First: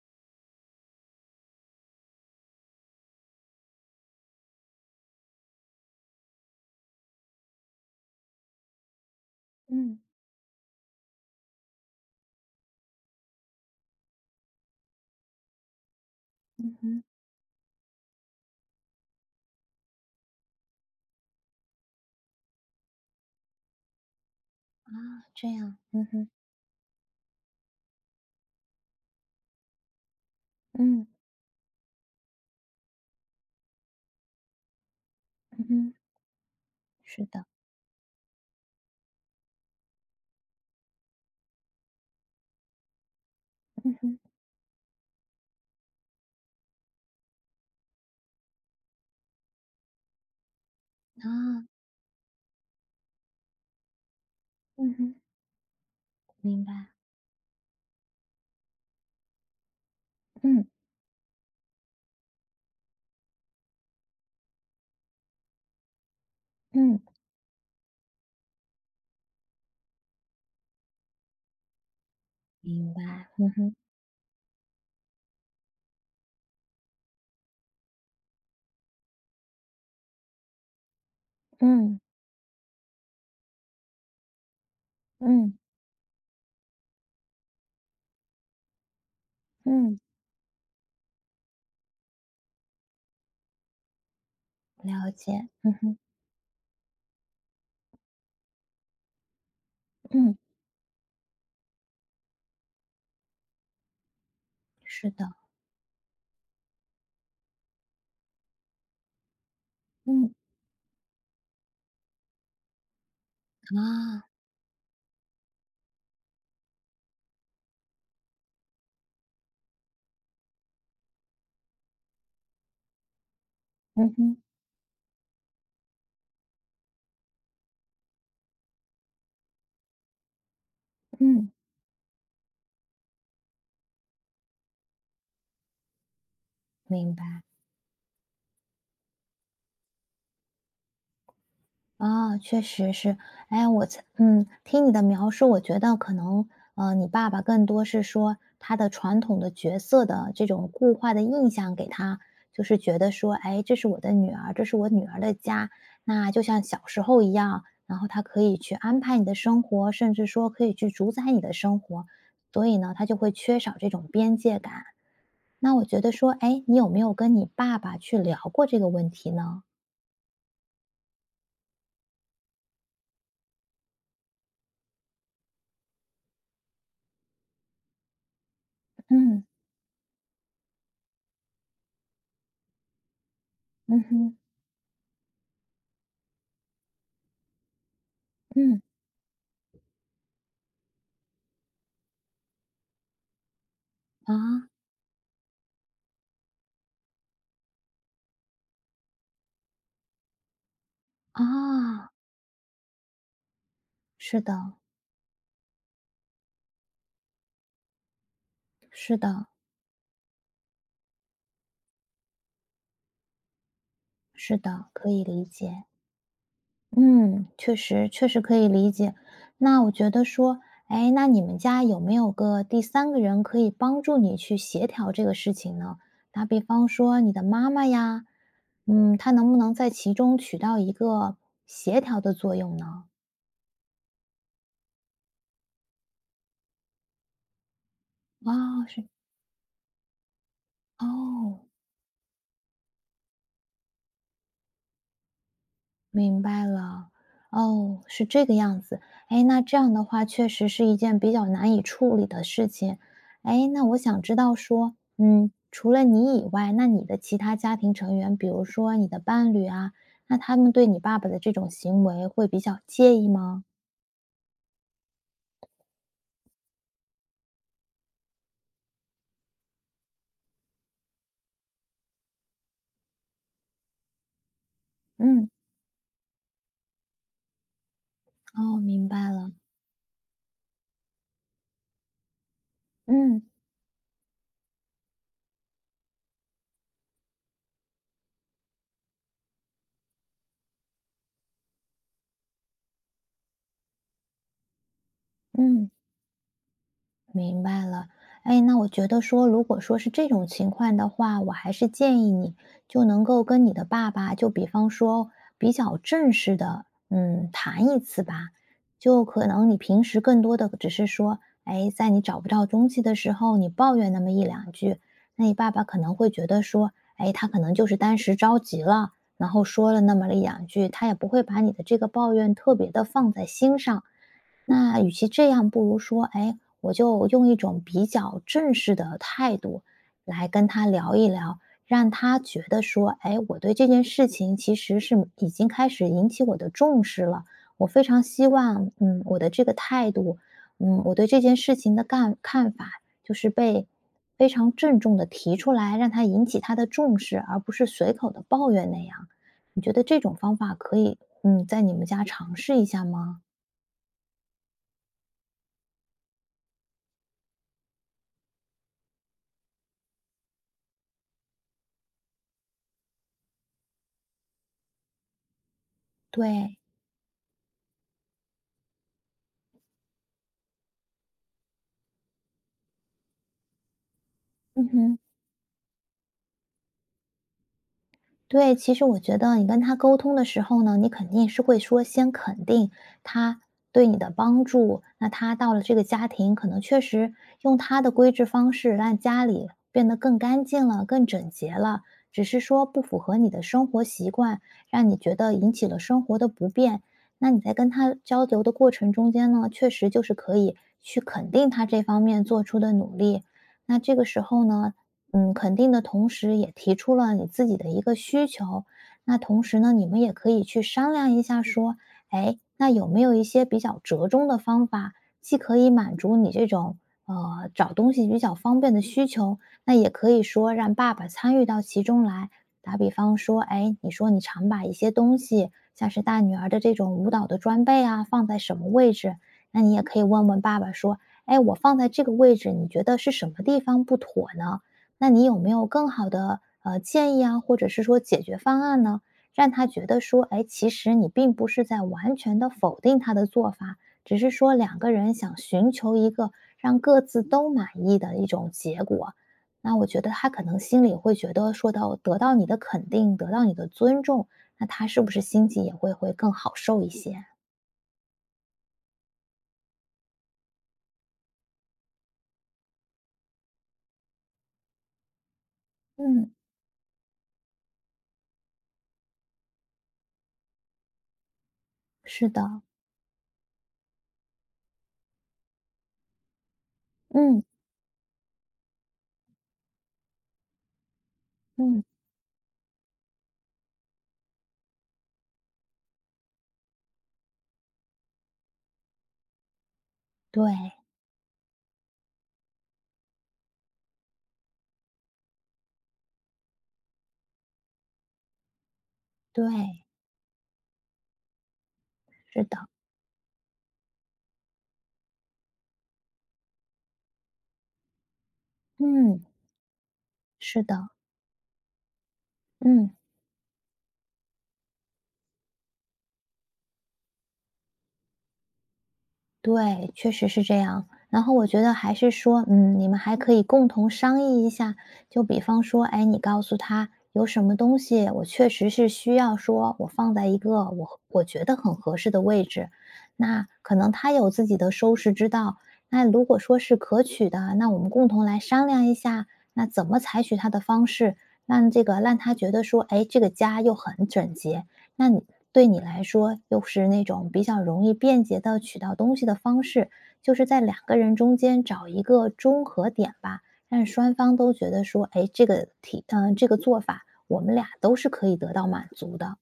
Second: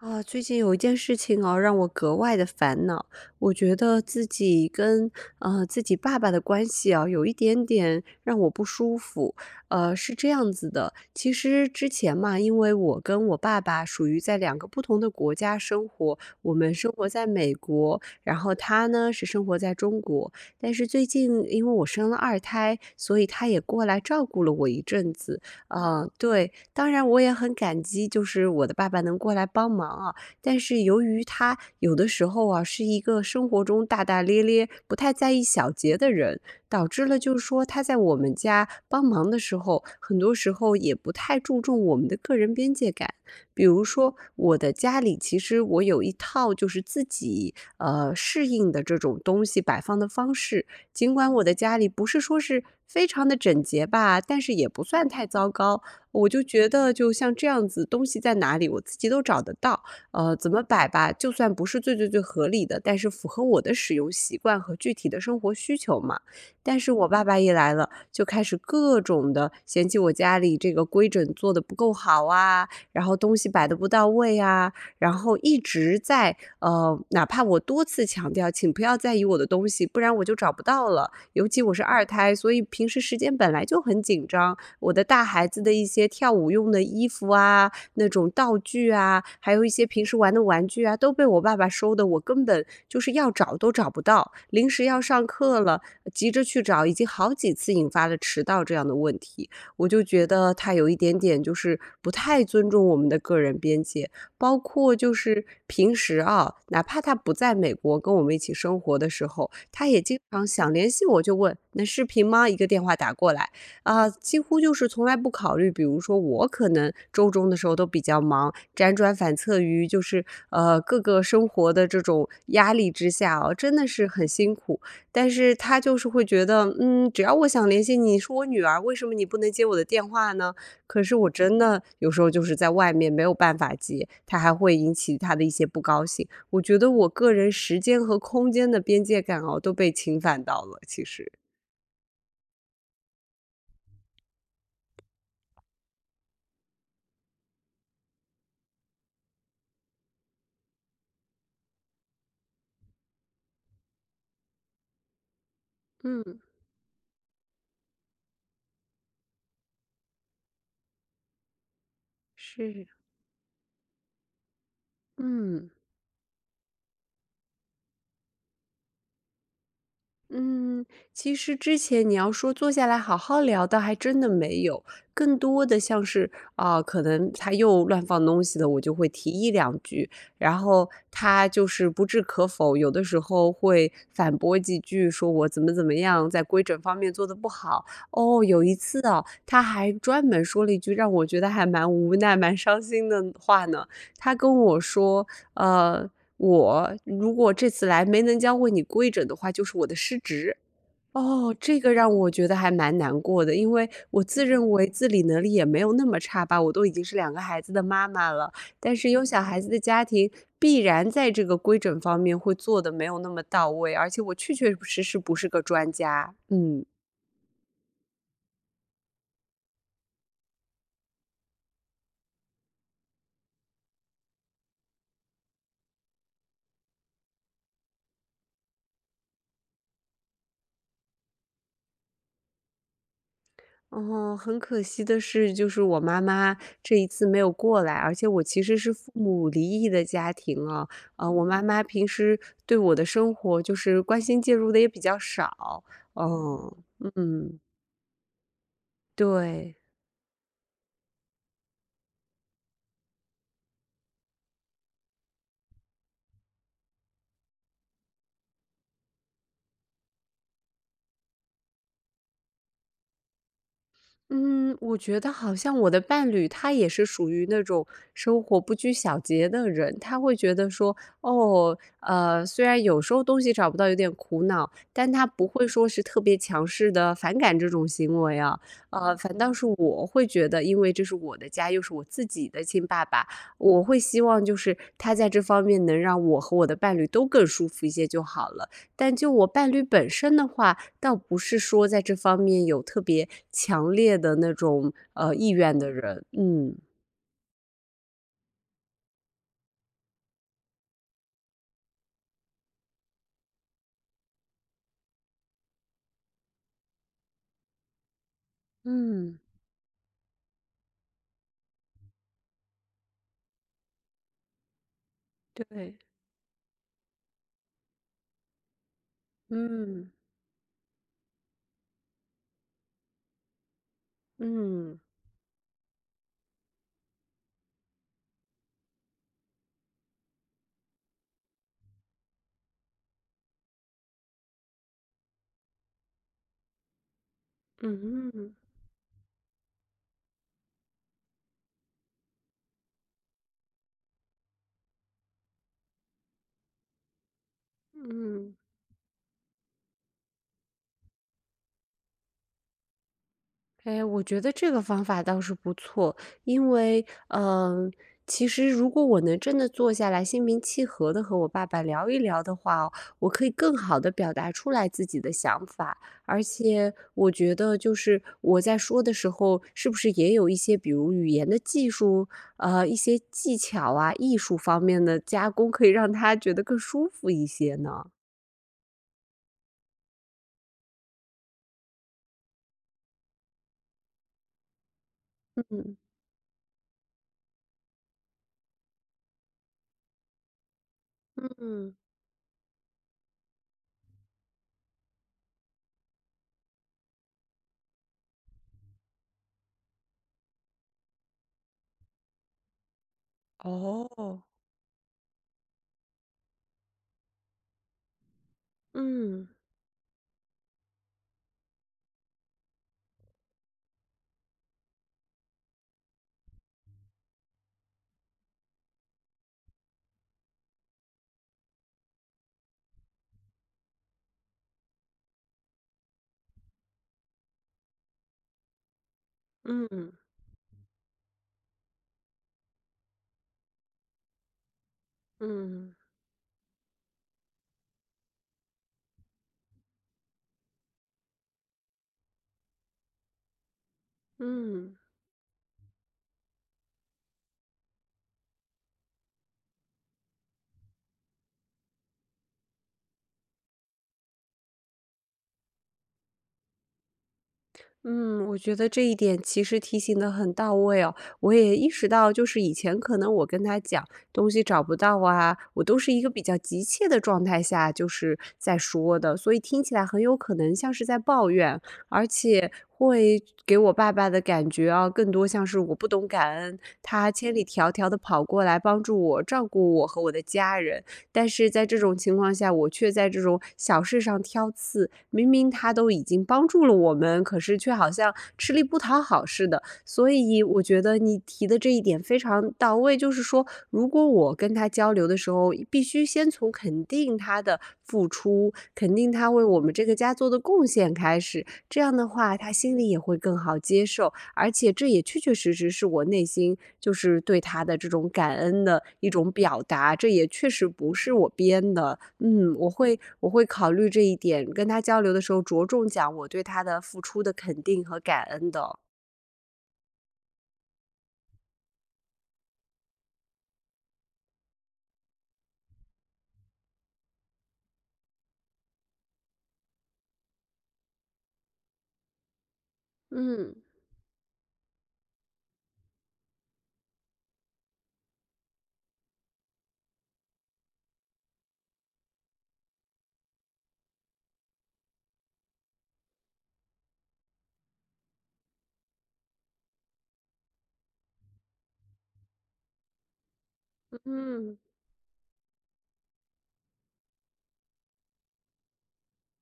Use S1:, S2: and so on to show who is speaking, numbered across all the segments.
S1: 啊，最近有一件事情哦，让我格外的烦恼。我觉得自己跟自己爸爸的关系啊，有一点点让我不舒服。
S2: 嗯，
S1: 是这样子的，其实之前嘛，因为我跟我爸爸属于在两个不同的国家生活，我们
S2: 嗯
S1: 生
S2: 哼，
S1: 活在美国，然后他呢是生活在中国。但是最近因为我生了二胎，所以他也过来照顾了我一
S2: 啊，
S1: 阵子。
S2: 这样，嗯
S1: 啊、
S2: 哼，
S1: 对，当然我也很感激，就是我的爸爸能过来帮忙啊。但是由
S2: 嗯，
S1: 于他有的时候啊，是一个生活中大大咧咧、不太在意
S2: 嗯
S1: 小
S2: 哼，
S1: 节的人，导致了
S2: 是
S1: 就是
S2: 的，
S1: 说他在我们家帮忙的时候，很多时候也不太注重我们的个人边界感。比如
S2: 嗯
S1: 说
S2: 哼，
S1: 我的家里，其实我有一套就是自己适应的这种东西摆放的方式。尽管我的
S2: 啊，
S1: 家里不是说是非常的整洁吧，但是也不
S2: 嗯
S1: 算
S2: 哼，
S1: 太糟糕。我就
S2: 明
S1: 觉
S2: 白，
S1: 得就像这样子，东西在哪里我自己都找得到，怎么
S2: 嗯
S1: 摆吧，就算不是最最最合理的，但是符合我的使用习惯和具体的生活需求嘛。但是
S2: 嗯，
S1: 我爸爸一来了，就开始各种的嫌弃我家里这个规整做的不够好啊，
S2: 明白，
S1: 然后东西
S2: 嗯
S1: 摆的
S2: 哼，
S1: 不到位啊，然后一直在哪怕我多次强调，请不要在意我的东西，不然我就找不到了。尤其我是
S2: 嗯
S1: 二胎，所以平时时间本来就很紧张。我的大孩
S2: 嗯
S1: 子的一些跳舞用的衣服啊，那种道具啊，还有一些
S2: 嗯，
S1: 平时玩的玩具啊，都被我爸爸收的，我根本就是要找都找不到。临时要
S2: 了
S1: 上
S2: 解，
S1: 课
S2: 嗯
S1: 了，
S2: 哼，
S1: 急着去找，已经好几次引发了迟到这样的问题。我就觉
S2: 嗯，
S1: 得他有一点点就是不太尊重我们的个人边界。包括
S2: 是
S1: 就
S2: 的，
S1: 是平时啊，哪怕他不在美国跟我们一起生活的时候，他也经
S2: 嗯
S1: 常想联系我就问：“那视频吗？”一个电话打过来，啊，
S2: 啊，
S1: 几乎就是从来不考虑，比如说我可能周中的时候都比较忙，辗转反侧于就是各个生活的这种压力之下哦，真的是
S2: 嗯
S1: 很
S2: 哼，
S1: 辛苦。但是他就是会觉得，嗯，只要我想联系你，是我女儿，为什么你不能接我的电话呢？可是我
S2: 嗯，
S1: 真的有时候就是在外面没有办法接，他还会引起他的一些不高兴。我觉得我
S2: 明白。
S1: 个人时间和空间的边界感哦，都被侵犯到了，其实。
S2: 啊，确实是。哎，我在听你的描述，我觉得可能，你爸爸更多是说他的传统的角色的这种固化的印象给他，就是觉得说，哎，这是我的女儿，这是我女儿的家，那
S1: 嗯，
S2: 就像小时候一样，然后他可以去安排你的生活，甚至说可以去主宰你的生活，所以
S1: 是，
S2: 呢，他就会缺少这种边界感。
S1: 嗯。
S2: 那我觉得说，哎，你有没有跟你爸爸去聊过这个问题呢？
S1: 嗯，其实之前你要说坐下来好好聊的，还真的没有，更多的像是啊、可能他又乱放东西了，我就会提
S2: 嗯
S1: 一两句，然后他就是不置可否，有的时候会
S2: 嗯
S1: 反
S2: 哼
S1: 驳几句，说我怎么怎么样，在规整方面做的不好。哦，有一
S2: 嗯
S1: 次啊，他还专门说了一句让我觉得还蛮无奈、蛮伤心的话呢，他跟
S2: 啊。
S1: 我说，呃，我如果这次来没能教会你规整的话，就是我的失职。
S2: 啊，
S1: 哦，这个让我觉得还蛮难过的，因为我
S2: 是
S1: 自认
S2: 的，
S1: 为自理能力也没有那么差吧，我都已经是两个孩子的妈妈了。但是
S2: 是
S1: 有小
S2: 的，
S1: 孩子的家庭，必然在这个规整方面会做的没有那么到位，而且我确
S2: 是
S1: 确
S2: 的，
S1: 实
S2: 可
S1: 实
S2: 以
S1: 不
S2: 理
S1: 是个
S2: 解。
S1: 专家。嗯。
S2: 嗯，确实，确实可以理解。那我觉得说，哎，那你们家有没有个第三个人可以帮助你去协调这个事情呢？打比方说你的妈妈呀，嗯，她能不能在其中起到一个协调的作用呢？
S1: 哦，很可惜的是，就是我妈妈这一次没有过来，而且我其实
S2: 啊，
S1: 是
S2: 是，
S1: 父母离异的家庭啊，我妈
S2: 哦。
S1: 嗯妈平时对我的生活就是关心介入的也比较少，嗯。
S2: 明白
S1: 哦，
S2: 了，
S1: 嗯，
S2: 哦，是这个样子。哎，那这
S1: 对。
S2: 样的话，确实是一件比较难以处理的事情。哎，那我想知道说，嗯，除了你以外，那你的其他家庭成员，比如说你的伴侣啊，那他们对你爸爸的这种行为会比较介意吗？
S1: 嗯，我觉得好像我的伴侣他也是属于那种生活不拘小节的人，他会觉得说，哦，虽然有时候东西找不到有点苦恼，但他不
S2: 嗯，
S1: 会说是特别强势的反感这种行为啊，
S2: 哦，明白
S1: 反倒
S2: 了，
S1: 是我会觉得，因为这是我的家，又是我自己的亲爸爸，
S2: 嗯
S1: 我会希望就是他在这方面能让我和我的伴侣都更舒服一些就好了。但就我伴侣本身的话，倒不是说在这方面有特别强烈的那种，意愿的
S2: 嗯。
S1: 人，嗯，
S2: 明白了，哎，那我觉得说，如果说是这种情况的话，我还是建议你就能够跟你的爸爸，就比方说比较正式的，嗯，谈一次吧。就
S1: 嗯，
S2: 可能你平时更多的只是说，哎，在你找不到东西的时候，你抱怨那么一两句，那你爸爸
S1: 对，
S2: 可能会觉得说，哎，他可能就是当时着急了，然后说了
S1: 嗯，
S2: 那么一两句，他也不会把你的这个抱怨特别的放在心上。
S1: 嗯，
S2: 那与其这样，不如说，哎，我就用一种比较正式的态度来跟他聊一聊，让他觉得说，哎，我对这件事情其实是已经开始引起我的重视了。我非常
S1: 嗯，
S2: 希
S1: 嗯。
S2: 望，嗯，我的这个态度，嗯，我对这件事情的干看法，就是被非常郑重的提出来，让他引起他的重视，而不是随口的
S1: 嗯。
S2: 抱怨那样。你觉得这种方法可以，嗯，在你们家尝试一下吗？
S1: 哎，我觉得这个方法倒是不错，因为，嗯、其实如果我能真的坐下来，心平气和的和我爸爸聊一聊的话哦我可以更好的表达出来自己的想法，而
S2: 对。
S1: 且我觉得就是我在说的时候，是不是也有一些比如语言的技术，一些技巧啊、艺术方
S2: 嗯
S1: 面的
S2: 哼，
S1: 加工，可以让他觉得更舒服一些呢？
S2: 对，其实我觉得你跟他沟通的时候呢，你肯定是会说先肯定他对你的帮助。那他到了这
S1: 嗯
S2: 个家庭，可能确实用他的规制方式让家里变得更干净了、更整洁
S1: 嗯
S2: 了，只是说不符合你的生活习惯，让你觉得引起了生活的不便。那你在跟他交流的过程中间呢，确实就是可以去肯定他这方面做出的努力。那这个
S1: 哦，
S2: 时候呢，嗯，肯定的同时，也提出了你自己的一个需求。那
S1: 嗯
S2: 同时呢，你们也可以去商量一下，说，哎，那有没有一些比较折中的方法，既可以满足你这种找东西比较方便的需求，那也可以说让爸爸参与到其中来。打比方说，哎，你说你常把一些东西，像是大女儿的这种舞蹈的装备啊，放在什么位置？那你也
S1: 嗯
S2: 可以问问爸爸说，哎，我放在这个位置，你觉得是什么地方不妥呢？那你有没有
S1: 嗯
S2: 更好的建议啊，或者是说解决方案呢？让他觉得说，哎，其实你并不是在完全的否定他的做法，只是说
S1: 嗯。
S2: 两个人想寻求一个让各自都满意的一种结果。那我觉得他可能心里会觉得，说到得到你的肯定，得到你的尊重，那他是不是心情也会会更好受一些？
S1: 嗯，我觉得这一点其实提醒的很到位哦。我也意识到，就是以前可能我跟他讲东西找不到啊，我都是一个比
S2: 嗯，
S1: 较急切的状态下，就是在说的，所以听起来很有可能像是在抱怨，而
S2: 是
S1: 且
S2: 的，
S1: 会给我爸爸的感觉啊，更多像是我不懂感恩，他千
S2: 嗯
S1: 里迢迢的跑过来帮助我，照顾我和我的家人。但是在这
S2: 嗯，
S1: 种情况下，我却在这种小事上挑刺，明明他都已经帮助了我们，可是却好像吃力不讨好似的。所以
S2: 对
S1: 我觉得你提的这一点非常到位，就是说，如果我跟他交流的时候，必须先从肯定他的付出，肯定他为我们这
S2: 对，
S1: 个家做的贡献开始，这样的话，
S2: 是
S1: 他
S2: 的，
S1: 心里也会更好接受。而且这也确确实实是我内心就是对他的这种感恩的一
S2: 嗯，
S1: 种表达，这也确
S2: 是
S1: 实
S2: 的，
S1: 不是我编的。嗯，我
S2: 嗯。
S1: 会我会考虑这一点，跟他交流的时候着重讲我对他的付出的肯定和感恩的。
S2: 对，确实是这样。然后我觉得还是说，嗯，你们还可以共同商议一下，就比方说，哎，你告诉他有什么东西，我确实是需要说，我放在一个我觉得很合适的位置。那
S1: 嗯。
S2: 可能他有自己的收拾之道。那如果说是可取的，那我们共同来商量一下，那怎么采取他的方式，让这个让他觉得说，哎，这个家又很整洁，那你对你来说，又是那种比较容易便捷的取到东西的方式，就是在两个人中间找一个中和点吧，让
S1: 嗯
S2: 双方都
S1: 嗯
S2: 觉得说，哎，这个体嗯，这个做法，我们俩都是可以得到满足的。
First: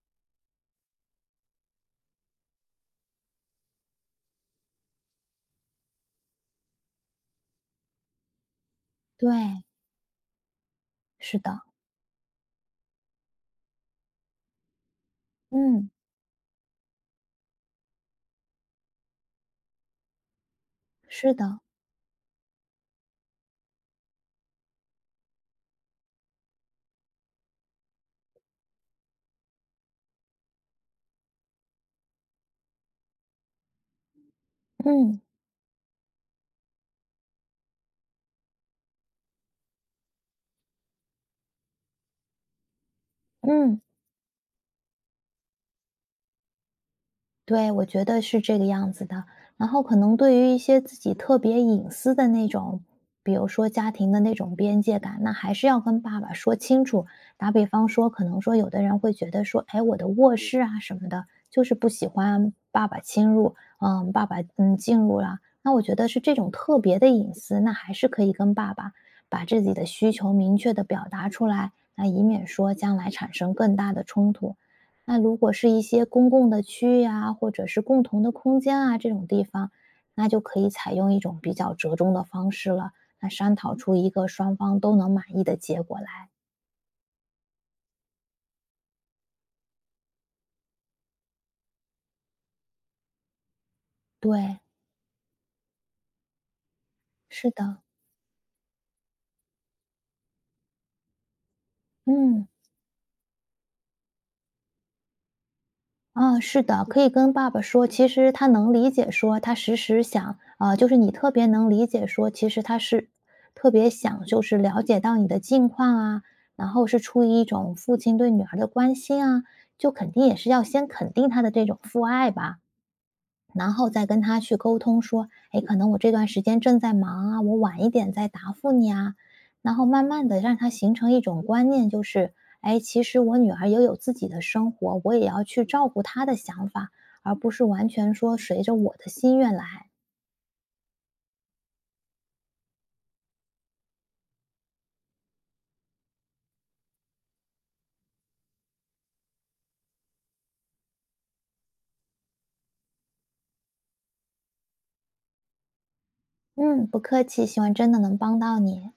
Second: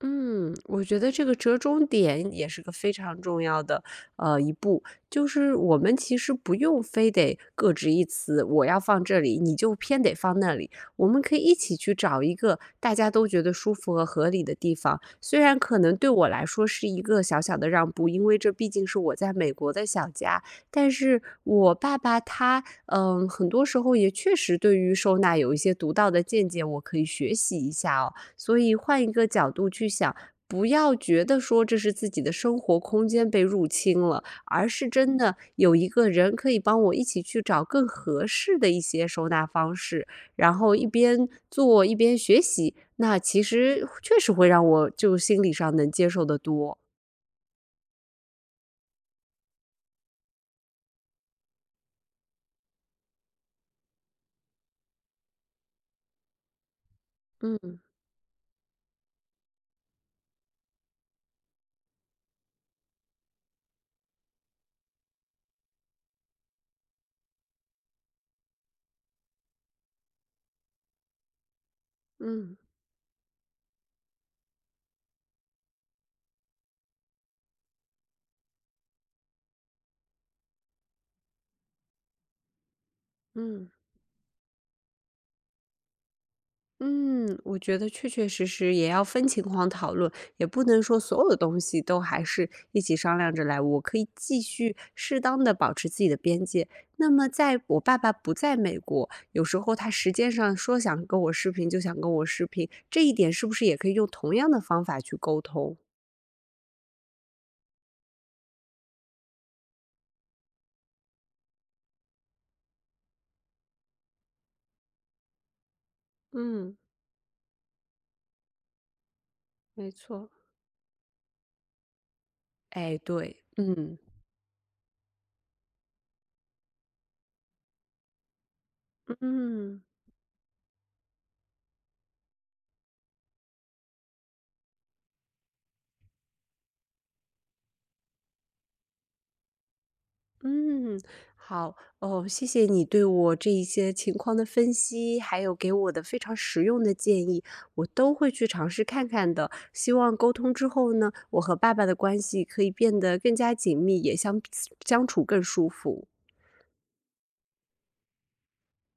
S1: 嗯，我觉得这个折中点也是个非常重要的一步，就是我们其实不用非得各执一词，我要放这
S2: 对，
S1: 里，你就偏得放那里。我们可
S2: 是
S1: 以一
S2: 的，
S1: 起去找一个大家都觉得舒服和合理的地方，虽然可
S2: 嗯，
S1: 能对我来说是一个小小的让步，因为这毕竟是我在美国的小家，但是
S2: 是的，
S1: 我爸爸他嗯，很多时候也确实对于收纳有一些独到的见解，我可以学习一下哦。所以换一个角度去想，不要觉得说这是自己的生活空间被入侵了，而是真
S2: 嗯，
S1: 的有一个人可以帮我一起去找更合适的一些收纳方式，然后一边做一边学习，那其
S2: 嗯。
S1: 实确实会让我就心理上能接受的多。
S2: 对，我觉得是这个样子的。然后可能对于一些自己特别隐私的那种，比如说家庭的那种边界感，那还是要跟爸爸说清楚。打比
S1: 嗯
S2: 方说，可能说有的人会觉得说，哎，我的卧室啊什么的，就是不喜欢爸爸侵入，嗯，爸爸进入了。那我觉得是这种特别的隐私，那还是可以跟爸爸把自己的需求明确的表达出来，那以免
S1: 嗯
S2: 说将来产生更大的冲突。那如果是一些公共的区域啊，或者是共同的空间啊，这种地方，那就可以采用一种比较折中的方式了，那商
S1: 嗯。
S2: 讨出一个双方都能满意的结果来。
S1: 嗯，我觉得确确实实也要分情况讨论，也不能说所有东西都还是一起商量着来。我可以继
S2: 对，
S1: 续适当的保持自己的边界。那么，
S2: 是
S1: 在我
S2: 的，
S1: 爸爸不在美国，有时候他时间上说想跟我视频就想跟我视
S2: 嗯。
S1: 频，这一点是不是也可以用同样的方法去沟通？
S2: 啊，是的，可以跟爸爸说，其实他能理解说，他时时想，啊，就是你特别能理解说，其实他是特别想，就是了解到你的近况啊，然
S1: 嗯，
S2: 后是出于一种父亲对女儿的关心啊，
S1: 没
S2: 就肯定
S1: 错。
S2: 也是要先肯定他的这种父爱吧。
S1: 哎，对，
S2: 然后
S1: 嗯。
S2: 再跟他去沟通说，哎，可能我这段时间正在忙啊，我晚一点再答复你啊。然
S1: 嗯。
S2: 后慢慢的让他形成一种观念，就是，哎，其实我女儿也有自己的生活，我也要去照顾她的想法，而不是完全说随着我的心愿来。
S1: 嗯，好，哦，谢谢你对我这一些情况的分析，还有给我的非常实用的建议，我都会去尝试看看的。希望沟通之后呢，我和爸爸的关系可以变得更加紧密，也相处更舒服。
S2: 嗯，不客气，希望真的能帮到你。